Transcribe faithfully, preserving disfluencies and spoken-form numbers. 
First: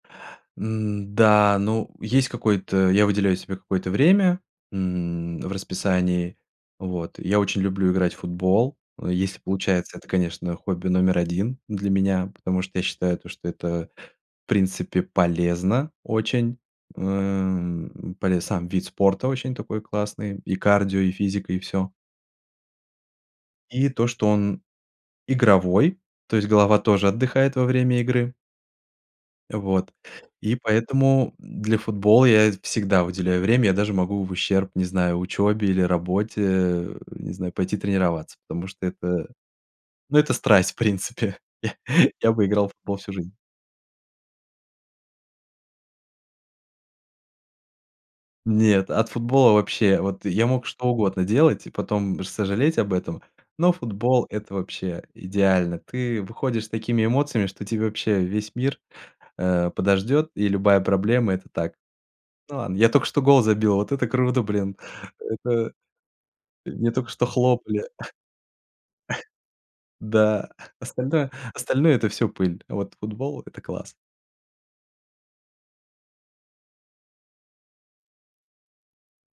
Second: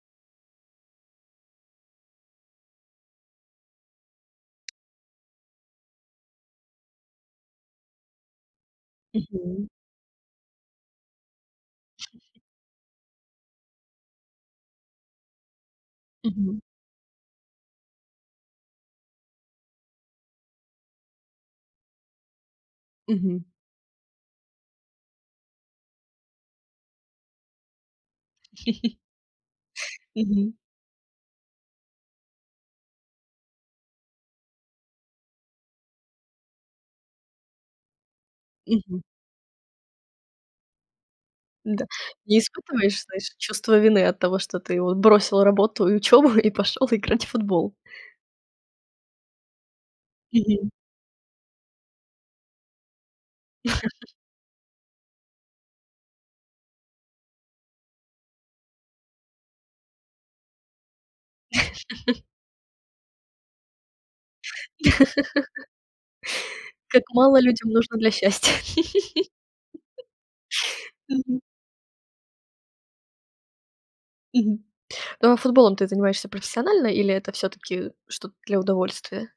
М, да, ну, есть какой-то Я выделяю себе какое-то время, м, в расписании. Вот. Я очень люблю играть в футбол. Если Мгм. получается, это, конечно, хобби номер один для меня, потому что я считаю, то, что это, в принципе, полезно очень. Мгм. Эм, полез сам вид спорта очень такой классный, и кардио, и физика, и всё. Мгм. И то, что он игровой, то есть голова тоже отдыхает во время игры. Вот. Мгм. И поэтому для футбола я всегда уделяю время. Я даже могу в ущерб, не знаю, учебе или работе, не знаю, пойти тренироваться, потому что Мгм. это, ну, это страсть, в принципе. Да, Я не бы играл в футбол испытываешь, всю жизнь. знаешь, чувства вины от того, что ты вот бросил работу и учёбу и пошёл играть в футбол? Нет, от футбола вообще Вот я мог Мгм. что угодно делать и потом сожалеть об этом, но футбол- это вообще идеально. Ты выходишь с такими эмоциями, что тебе вообще весь мир, э, подождет, и любая проблема- это так. Ну, ладно, я только что гол забил, вот это круто, блин! Это мне Как только что мало людям хлопали. нужно для счастья. Да, остальное Мгм. остальное- это всё пыль, а вот футбол- это класс! Мгм. Ну, а футболом ты занимаешься профессионально, или это всё-таки что-то для удовольствия?